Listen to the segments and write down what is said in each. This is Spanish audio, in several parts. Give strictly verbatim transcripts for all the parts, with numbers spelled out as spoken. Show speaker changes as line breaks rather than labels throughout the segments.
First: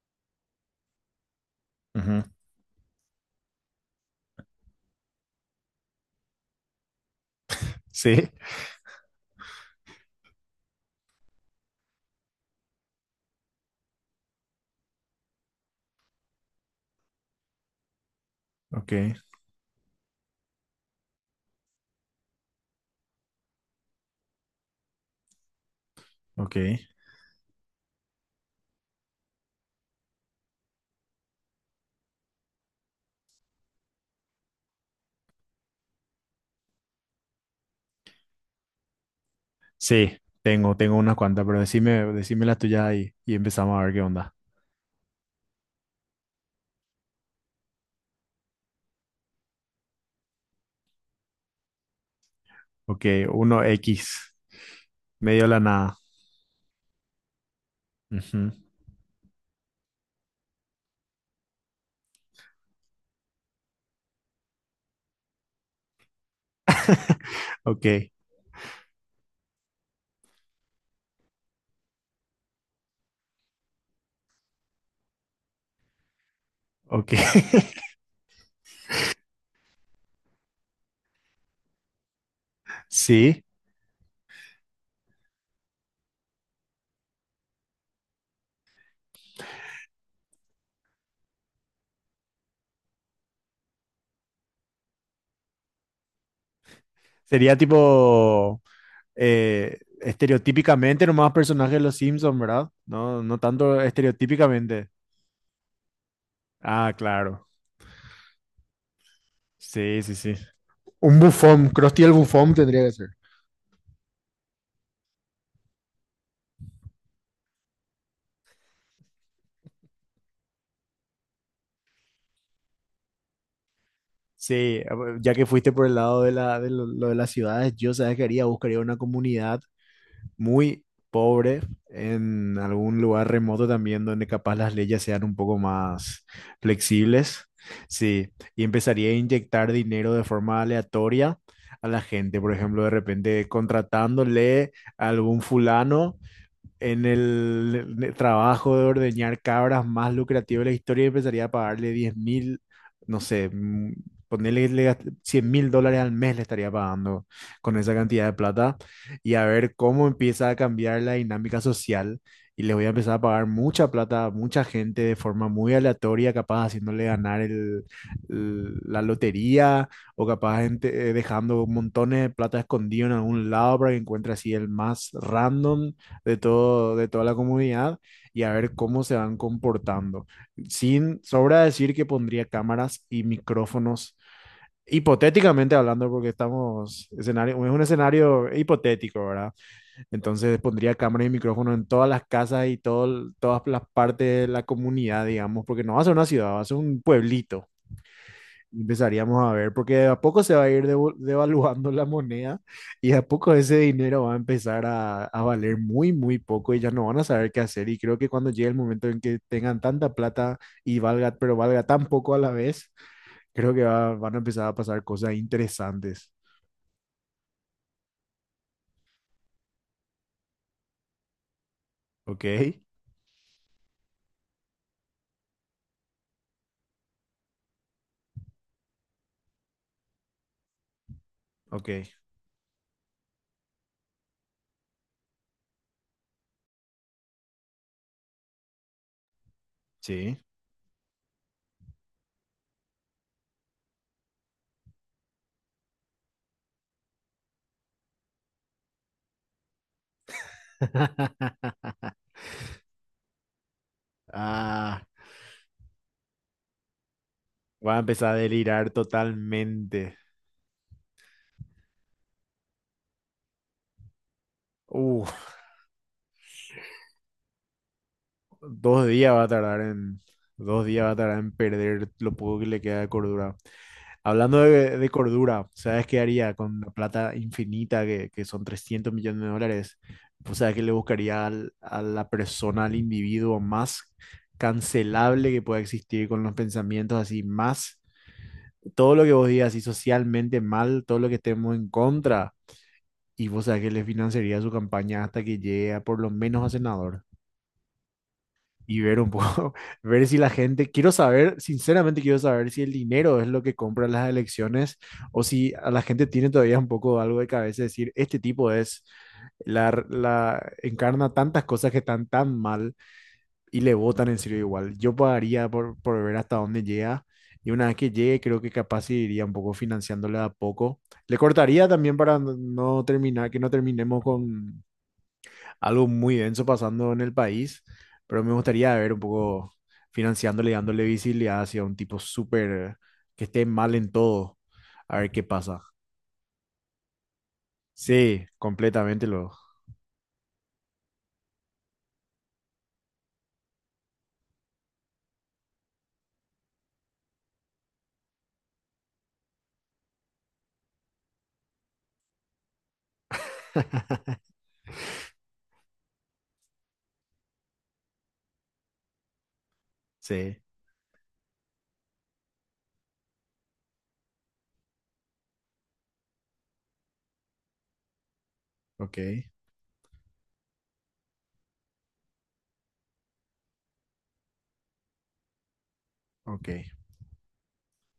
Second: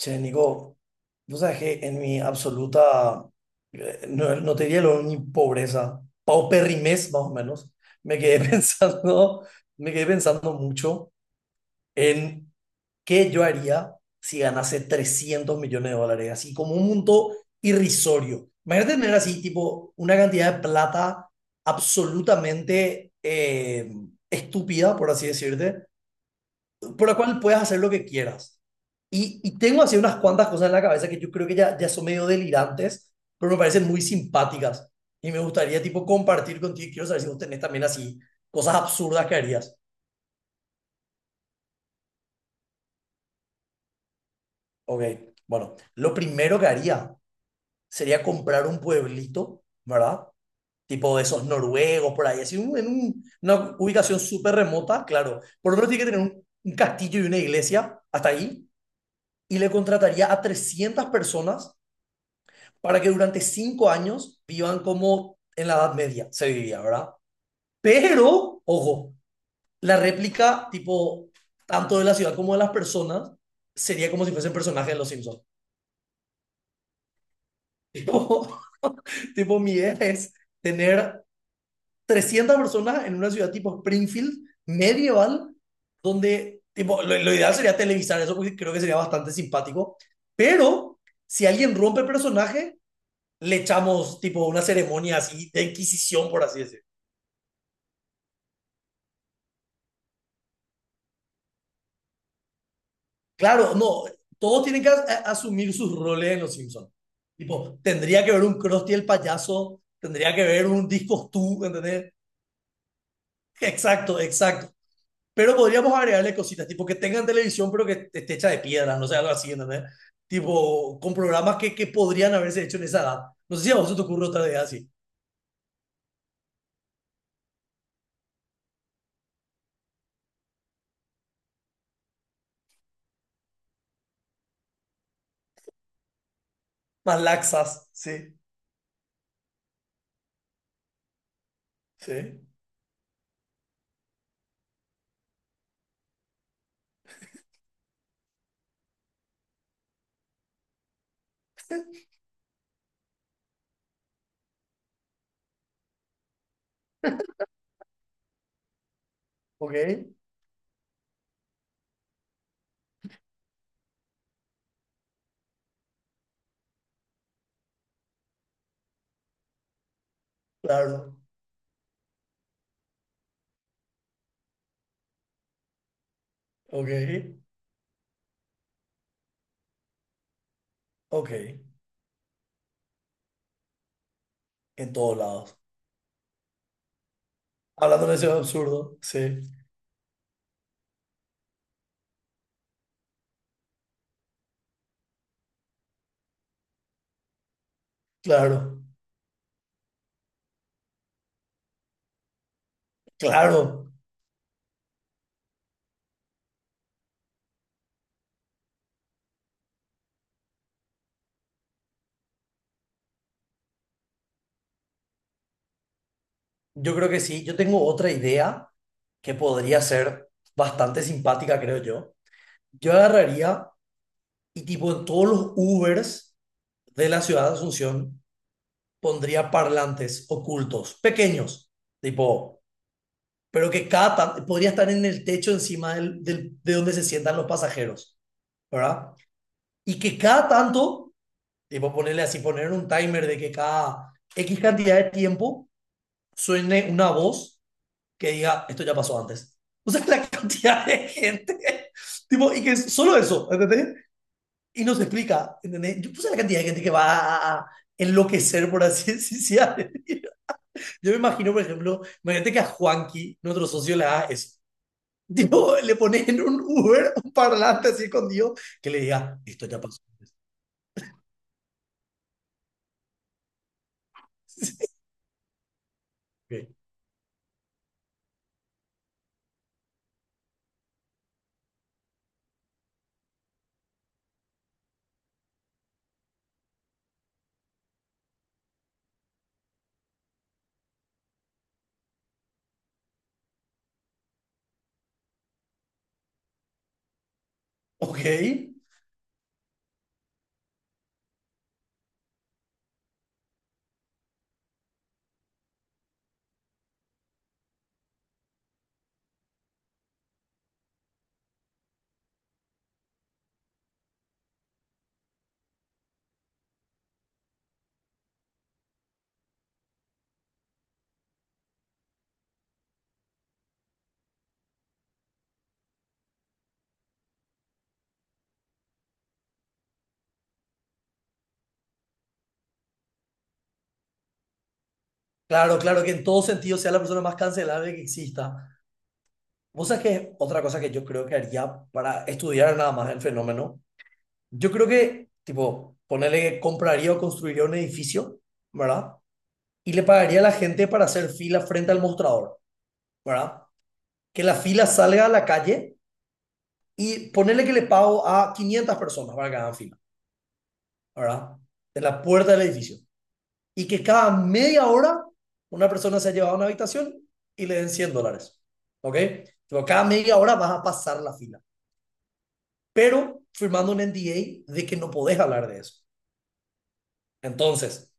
Che, Nico, vos sabés que en mi
Ujú.
absoluta, eh, no, no te diría lo- ni pobreza, pauperrimez más o menos, me
Sí,
quedé pensando, me quedé pensando mucho en qué yo haría si ganase trescientos millones de dólares, así como un monto irrisorio.
ok,
Imagínate tener así, tipo, una cantidad de plata absolutamente eh, estúpida, por así decirte,
ok.
por la cual puedes hacer lo que quieras. Y, y tengo así unas cuantas cosas en la cabeza que yo creo que ya, ya son medio delirantes, pero me parecen muy simpáticas. Y me gustaría, tipo, compartir contigo. Quiero saber si vos tenés también así cosas absurdas que harías.
Sí, tengo, tengo unas cuantas, pero decime, decime las tuyas y, y empezamos a ver qué onda.
Ok, bueno, lo primero que haría sería comprar un pueblito, ¿verdad? Tipo de esos noruegos por ahí, así un- en
Ok,
un-
uno
una ubicación
x
súper remota, claro.
medio de la
Por otro,
nada.
tiene que tener un, un castillo y una iglesia hasta
Ujú.
ahí. Y le contrataría a trescientas personas para que durante cinco años vivan como en la Edad Media se vivía, ¿verdad?
Ok,
Pero, ojo, la réplica, tipo, tanto de la ciudad como de las personas, sería como si fuesen personajes de Los Simpsons.
ok.
Tipo, tipo, mi idea es tener trescientas personas en una
Sí,
ciudad tipo Springfield, medieval, donde, tipo, lo, lo ideal sería televisar eso porque creo que sería bastante simpático, pero si alguien rompe el personaje, le echamos tipo una ceremonia así de inquisición, por así decir.
sería tipo eh, estereotípicamente nomás personajes de los Simpsons, ¿verdad? No, no
Claro,
tanto
no, todos tienen
estereotípicamente.
que as- a- asumir sus roles en Los Simpsons.
Ah, claro.
Tipo, tendría que ver un Krusty el payaso,
Sí, sí, sí.
tendría que ver un
Un
Discos Tú,
bufón, Krusty el
¿entendés?
bufón tendría que ser.
Exacto, exacto. Pero podríamos agregarle cositas, tipo que tengan televisión, pero que esté hecha de piedra, no sé, algo así, ¿entendés? Tipo, con programas que, que podrían haberse hecho en esa edad. No sé si a vos se te ocurre otra idea
Sí,
así.
a ver, ya que fuiste por el lado de la, de lo, lo de las ciudades, yo sabes que haría, buscaría una comunidad muy pobre en algún lugar remoto también donde capaz las leyes sean un poco más
Más
flexibles.
laxas,
Sí,
sí,
y empezaría a inyectar dinero de forma aleatoria a la gente,
sí.
por ejemplo, de repente contratándole a algún fulano en el trabajo de ordeñar cabras más lucrativo de la historia, empezaría a pagarle diez mil, no sé, mm, ponerle le gast- cien mil dólares al mes le estaría pagando con esa cantidad de plata y a
Ok,
ver cómo empieza a cambiar la dinámica social. Y les voy a empezar a pagar mucha plata a mucha gente de forma muy aleatoria, capaz haciéndole ganar el- el- la lotería o capaz ente- eh,
claro,
dejando montones de plata escondido en algún lado para que encuentre así el más random de
ok,
todo, de toda la comunidad y a ver cómo se van comportando. Sin
ok.
sobra decir que pondría cámaras y micrófonos,
En todos lados.
hipotéticamente hablando, porque estamos, escenario, es un
Hablando de ese
escenario
absurdo,
hipotético,
sí,
¿verdad? Entonces pondría cámaras y micrófonos en todas las casas y todo, todas las partes de la comunidad, digamos, porque no va a ser una ciudad, va a ser un pueblito
claro,
y empezaríamos a ver, porque de a poco se va a ir devo- devaluando la moneda y de a poco ese
claro.
dinero va a empezar a, a valer muy, muy poco y ya no van a saber qué hacer. Y creo que cuando llegue el momento en que tengan tanta plata y valga, pero valga tan poco a la vez, creo que va- van a empezar a pasar cosas interesantes.
Yo creo que sí. Yo tengo otra idea que podría ser bastante simpática, creo yo.
¿Ok?
Yo agarraría y tipo en todos los Ubers de la ciudad de Asunción pondría parlantes ocultos, pequeños,
Ok,
tipo, pero que cada tan- podría estar en el techo encima del, del- de donde se sientan los pasajeros, ¿verdad? Y que
sí.
cada tanto, tipo, ponerle así, poner un timer de que cada X cantidad de tiempo suene una voz que diga, esto ya pasó antes. O sea, la cantidad de gente, tipo, y que es solo eso, ¿entendés? Y
Ah,
nos explica, ¿entendés? Yo puse la cantidad de gente que va a a
va a empezar a
enloquecer, por
delirar
así decirlo.
totalmente.
Yo me imagino, por ejemplo, imagínate que a Juanqui, nuestro socio, le haga eso.
Uf,
Tipo, le pones en un Uber un parlante así escondido que le
dos días
diga,
va a
esto ya
tardar
pasó.
en, dos días va a tardar en perder lo poco que le queda de cordura. Hablando de, de cordura, ¿sabes qué haría
Ok,
con la plata infinita que, que son trescientos millones de dólares? O sea, que le buscaría al- a la persona, al individuo más cancelable que pueda existir con los pensamientos así, más todo lo que vos digas, así socialmente mal, todo lo que estemos en contra. Y vos sabés que le financiaría su campaña hasta que llegue a por lo menos a senador
ok,
y ver un poco, ver si la gente, quiero saber, sinceramente quiero saber si el dinero es lo que compra las elecciones o si a la gente tiene todavía un poco algo de cabeza de decir, este tipo es, la, r- la encarna tantas cosas que están tan mal y le votan en serio igual. Yo pagaría por, por ver hasta dónde llega. Y una vez que llegue, creo que capaz sí iría un poco financiándole a poco. Le cortaría también para no no terminar, que no terminemos con algo muy denso pasando en el país, pero me gustaría ver un poco financiándole, dándole visibilidad hacia un tipo súper que esté mal en todo, a ver qué
claro,
pasa.
claro, que en todo sentido sea la persona más cancelable que
Sí,
exista.
completamente lo.
Vos sabés que otra cosa que yo creo que haría para estudiar nada más el fenómeno, yo creo que, tipo, ponerle que compraría o construiría un edificio, ¿verdad? Y le pagaría a la gente para hacer fila frente al mostrador, ¿verdad? Que la fila salga a la calle y ponerle que le pago a quinientas personas para que hagan fila,
Sí,
¿verdad? De la puerta del edificio. Y que cada media hora una persona sea llevada a una habitación y le den cien dólares. ¿Ok?
ok,
Pero cada media hora vas a pasar la fila, pero firmando un N D A de que no podés hablar de eso.
ok.
Entonces,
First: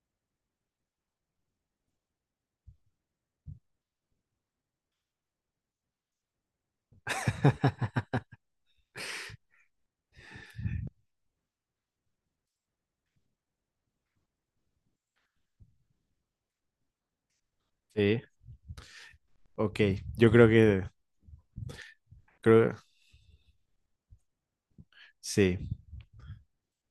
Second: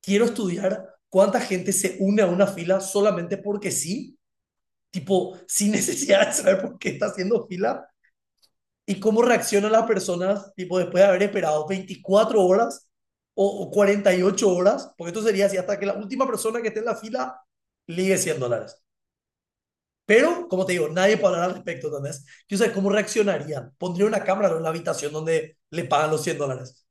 quiero estudiar cuánta gente se une a una fila solamente porque sí, tipo, sin necesidad de saber por qué está haciendo fila y cómo reaccionan las personas, tipo, después de haber esperado veinticuatro horas o, o cuarenta y ocho horas, porque esto sería así hasta que la última persona que esté en la fila ligue
Sí,
cien dólares.
ok. Yo creo
Pero, como te
que,
digo, nadie puede hablar al respecto, ¿entendés? Yo sé
creo,
cómo reaccionarían. Pondría una cámara en la habitación
sí,
donde le pagan los cien dólares.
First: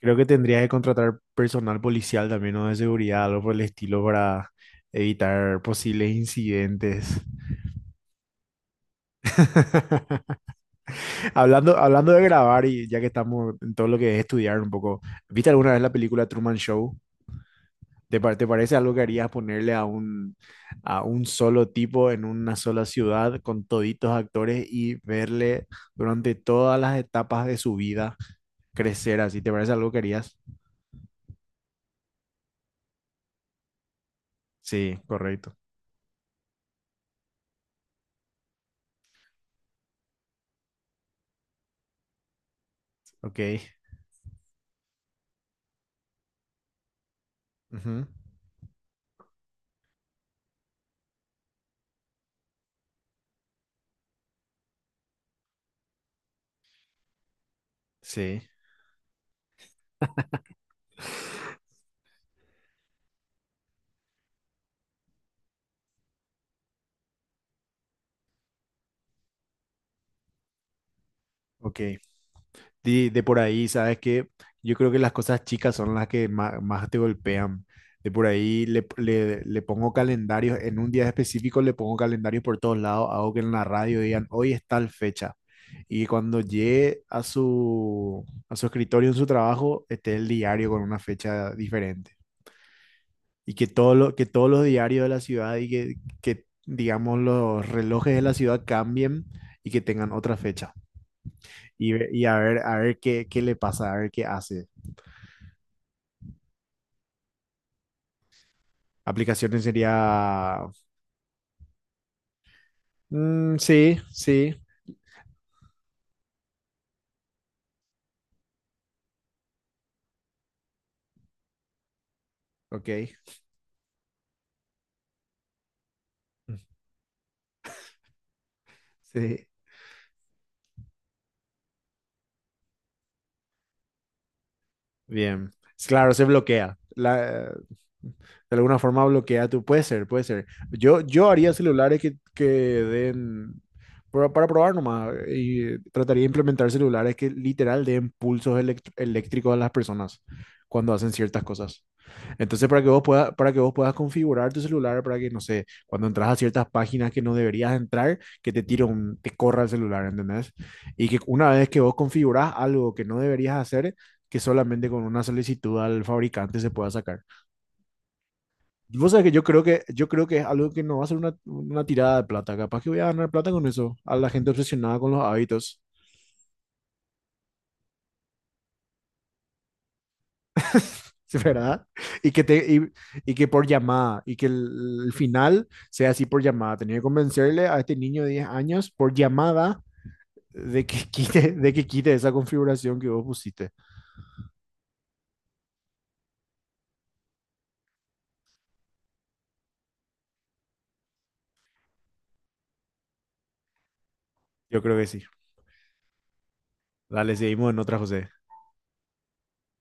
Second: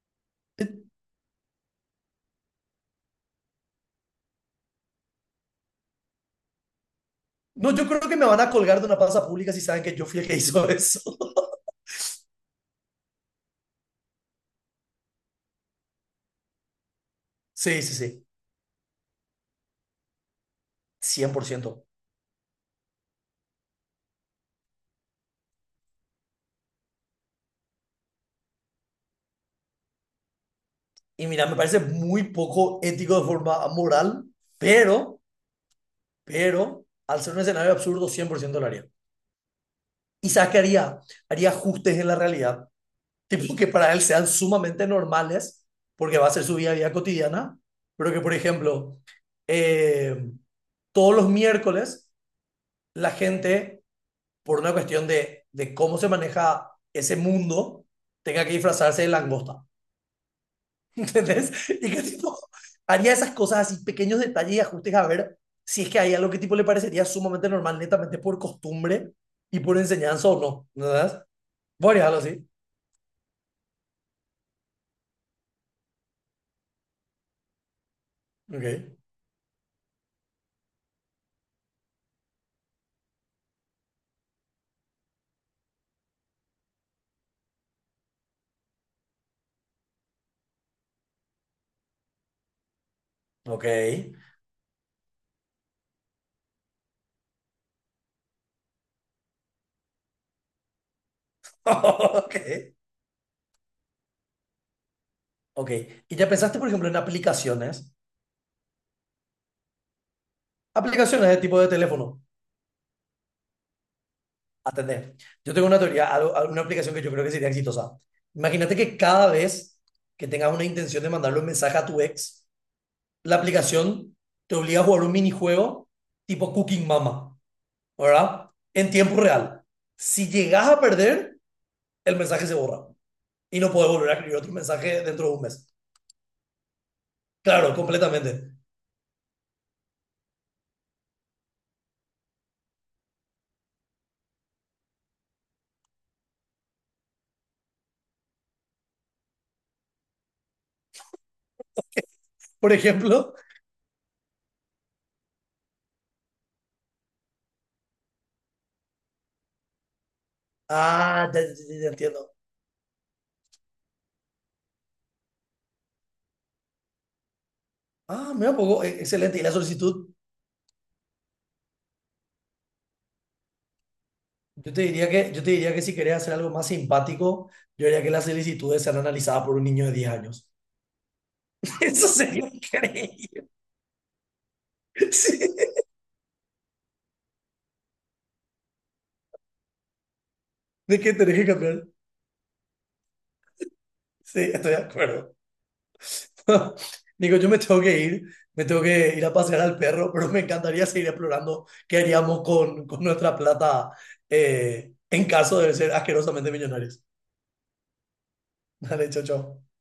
creo que tendría que
Eh,
contratar personal policial también o de seguridad, algo por el estilo para evitar posibles incidentes.
No, yo creo que me van a colgar de una plaza pública si saben que yo fui el que hizo eso.
Hablando, hablando de grabar y ya que estamos en todo lo que es estudiar un poco, ¿viste alguna vez la película Truman Show?
Sí, sí,
¿Te,
sí,
pa- te parece algo que harías ponerle a un, a un solo
cien por ciento.
tipo en una sola ciudad con toditos actores y verle durante todas las etapas de su vida crecer así? ¿Te parece algo que harías?
Y mira, me parece muy poco ético de forma moral,
Sí,
pero
correcto.
pero al ser un escenario absurdo, cien por ciento lo haría. Isaac haría, haría ajustes en la realidad, tipo que
Ok.
para él sean sumamente normales, porque va a ser su vida a cotidiana,
Ujú.
pero que, por ejemplo, eh, todos los miércoles la gente, por una cuestión de, de cómo se maneja ese mundo,
Sí,
tenga que disfrazarse de langosta. ¿Entendés? Y que tipo haría esas cosas así, pequeños detalles y ajustes a ver si es que hay algo que tipo le parecería sumamente normal, netamente por costumbre y por enseñanza o no, ¿verdad?
ok.
Voy a dejarlo así.
de, de por ahí, ¿sabes que yo creo que las cosas chicas son las que más, más te golpean. De por ahí le,
Ok.
le, le pongo calendarios, en un día específico le pongo calendarios por todos lados, hago que en la radio digan, hoy es tal fecha. Y cuando llegue a su, a su escritorio en su trabajo, esté el diario con una fecha diferente. Y
Ok.
que, todo lo, que todos los diarios de la ciudad y que, que, digamos, los relojes de la ciudad cambien y que tengan otra fecha y, ve- y a ver,
Ok.
a ver qué, qué le pasa, a ver qué hace.
Ok. ¿Y ya pensaste, por ejemplo, en aplicaciones?
Aplicaciones sería.
Aplicaciones de tipo de teléfono.
Mm, sí, sí,
Atender. Yo tengo una teoría, algo- una aplicación que yo creo que sería exitosa. Imagínate que cada vez que tengas una intención de mandarle un mensaje a tu ex,
ok,
la aplicación te obliga a jugar un minijuego tipo Cooking Mama, ¿verdad? En tiempo
sí.
real. Si llegas a perder, el mensaje se borra y no puedes volver a escribir otro mensaje dentro de un
Bien.
mes.
Es claro, se bloquea. La,
Claro,
de
completamente.
alguna forma bloquea tu. Puede ser, puede ser. Yo, yo haría celulares que, que den. para Para probar nomás. Y trataría de implementar celulares que literal den pulsos elect- eléctricos a las personas cuando hacen ciertas cosas. Entonces,
Por
para que vos puedas,
ejemplo,
para que vos puedas configurar tu celular, para que, no sé, cuando entras a ciertas páginas que no deberías entrar, que te tire un, te corra el celular, ¿entendés? Y que
ah, ya,
una
ya-
vez que
ya- ya
vos
entiendo.
configurás algo que no deberías hacer, que solamente con una solicitud al fabricante se pueda sacar.
Ah, mira, un poco, e-
Vos sabés que
excelente.
yo
Y la
creo que, yo
solicitud,
creo que es algo que no va a ser una, una tirada de plata. Capaz que voy a ganar plata con eso, a la gente
yo te
obsesionada con
diría
los
que, yo te diría
hábitos.
que si querés hacer algo más simpático, yo diría que las solicitudes sean analizadas por un niño de diez años.
¿sí, verdad?
Eso
Y que,
sería
te, y, y que
increíble.
por llamada, y que el, el,
Sí.
final sea así por llamada. Tenía que convencerle a este niño de diez años por llamada de
¿De
que
qué tenés que
quite, de
cambiar?
que quite esa configuración que vos pusiste.
Sí, estoy de acuerdo. Nico, yo me tengo que ir, me tengo que ir a pasear al perro, pero me encantaría seguir explorando qué haríamos con, con nuestra plata
Yo
eh,
creo que sí.
en caso de ser asquerosamente millonarios.
Dale, seguimos en otra, José.
Dale, chao, chao.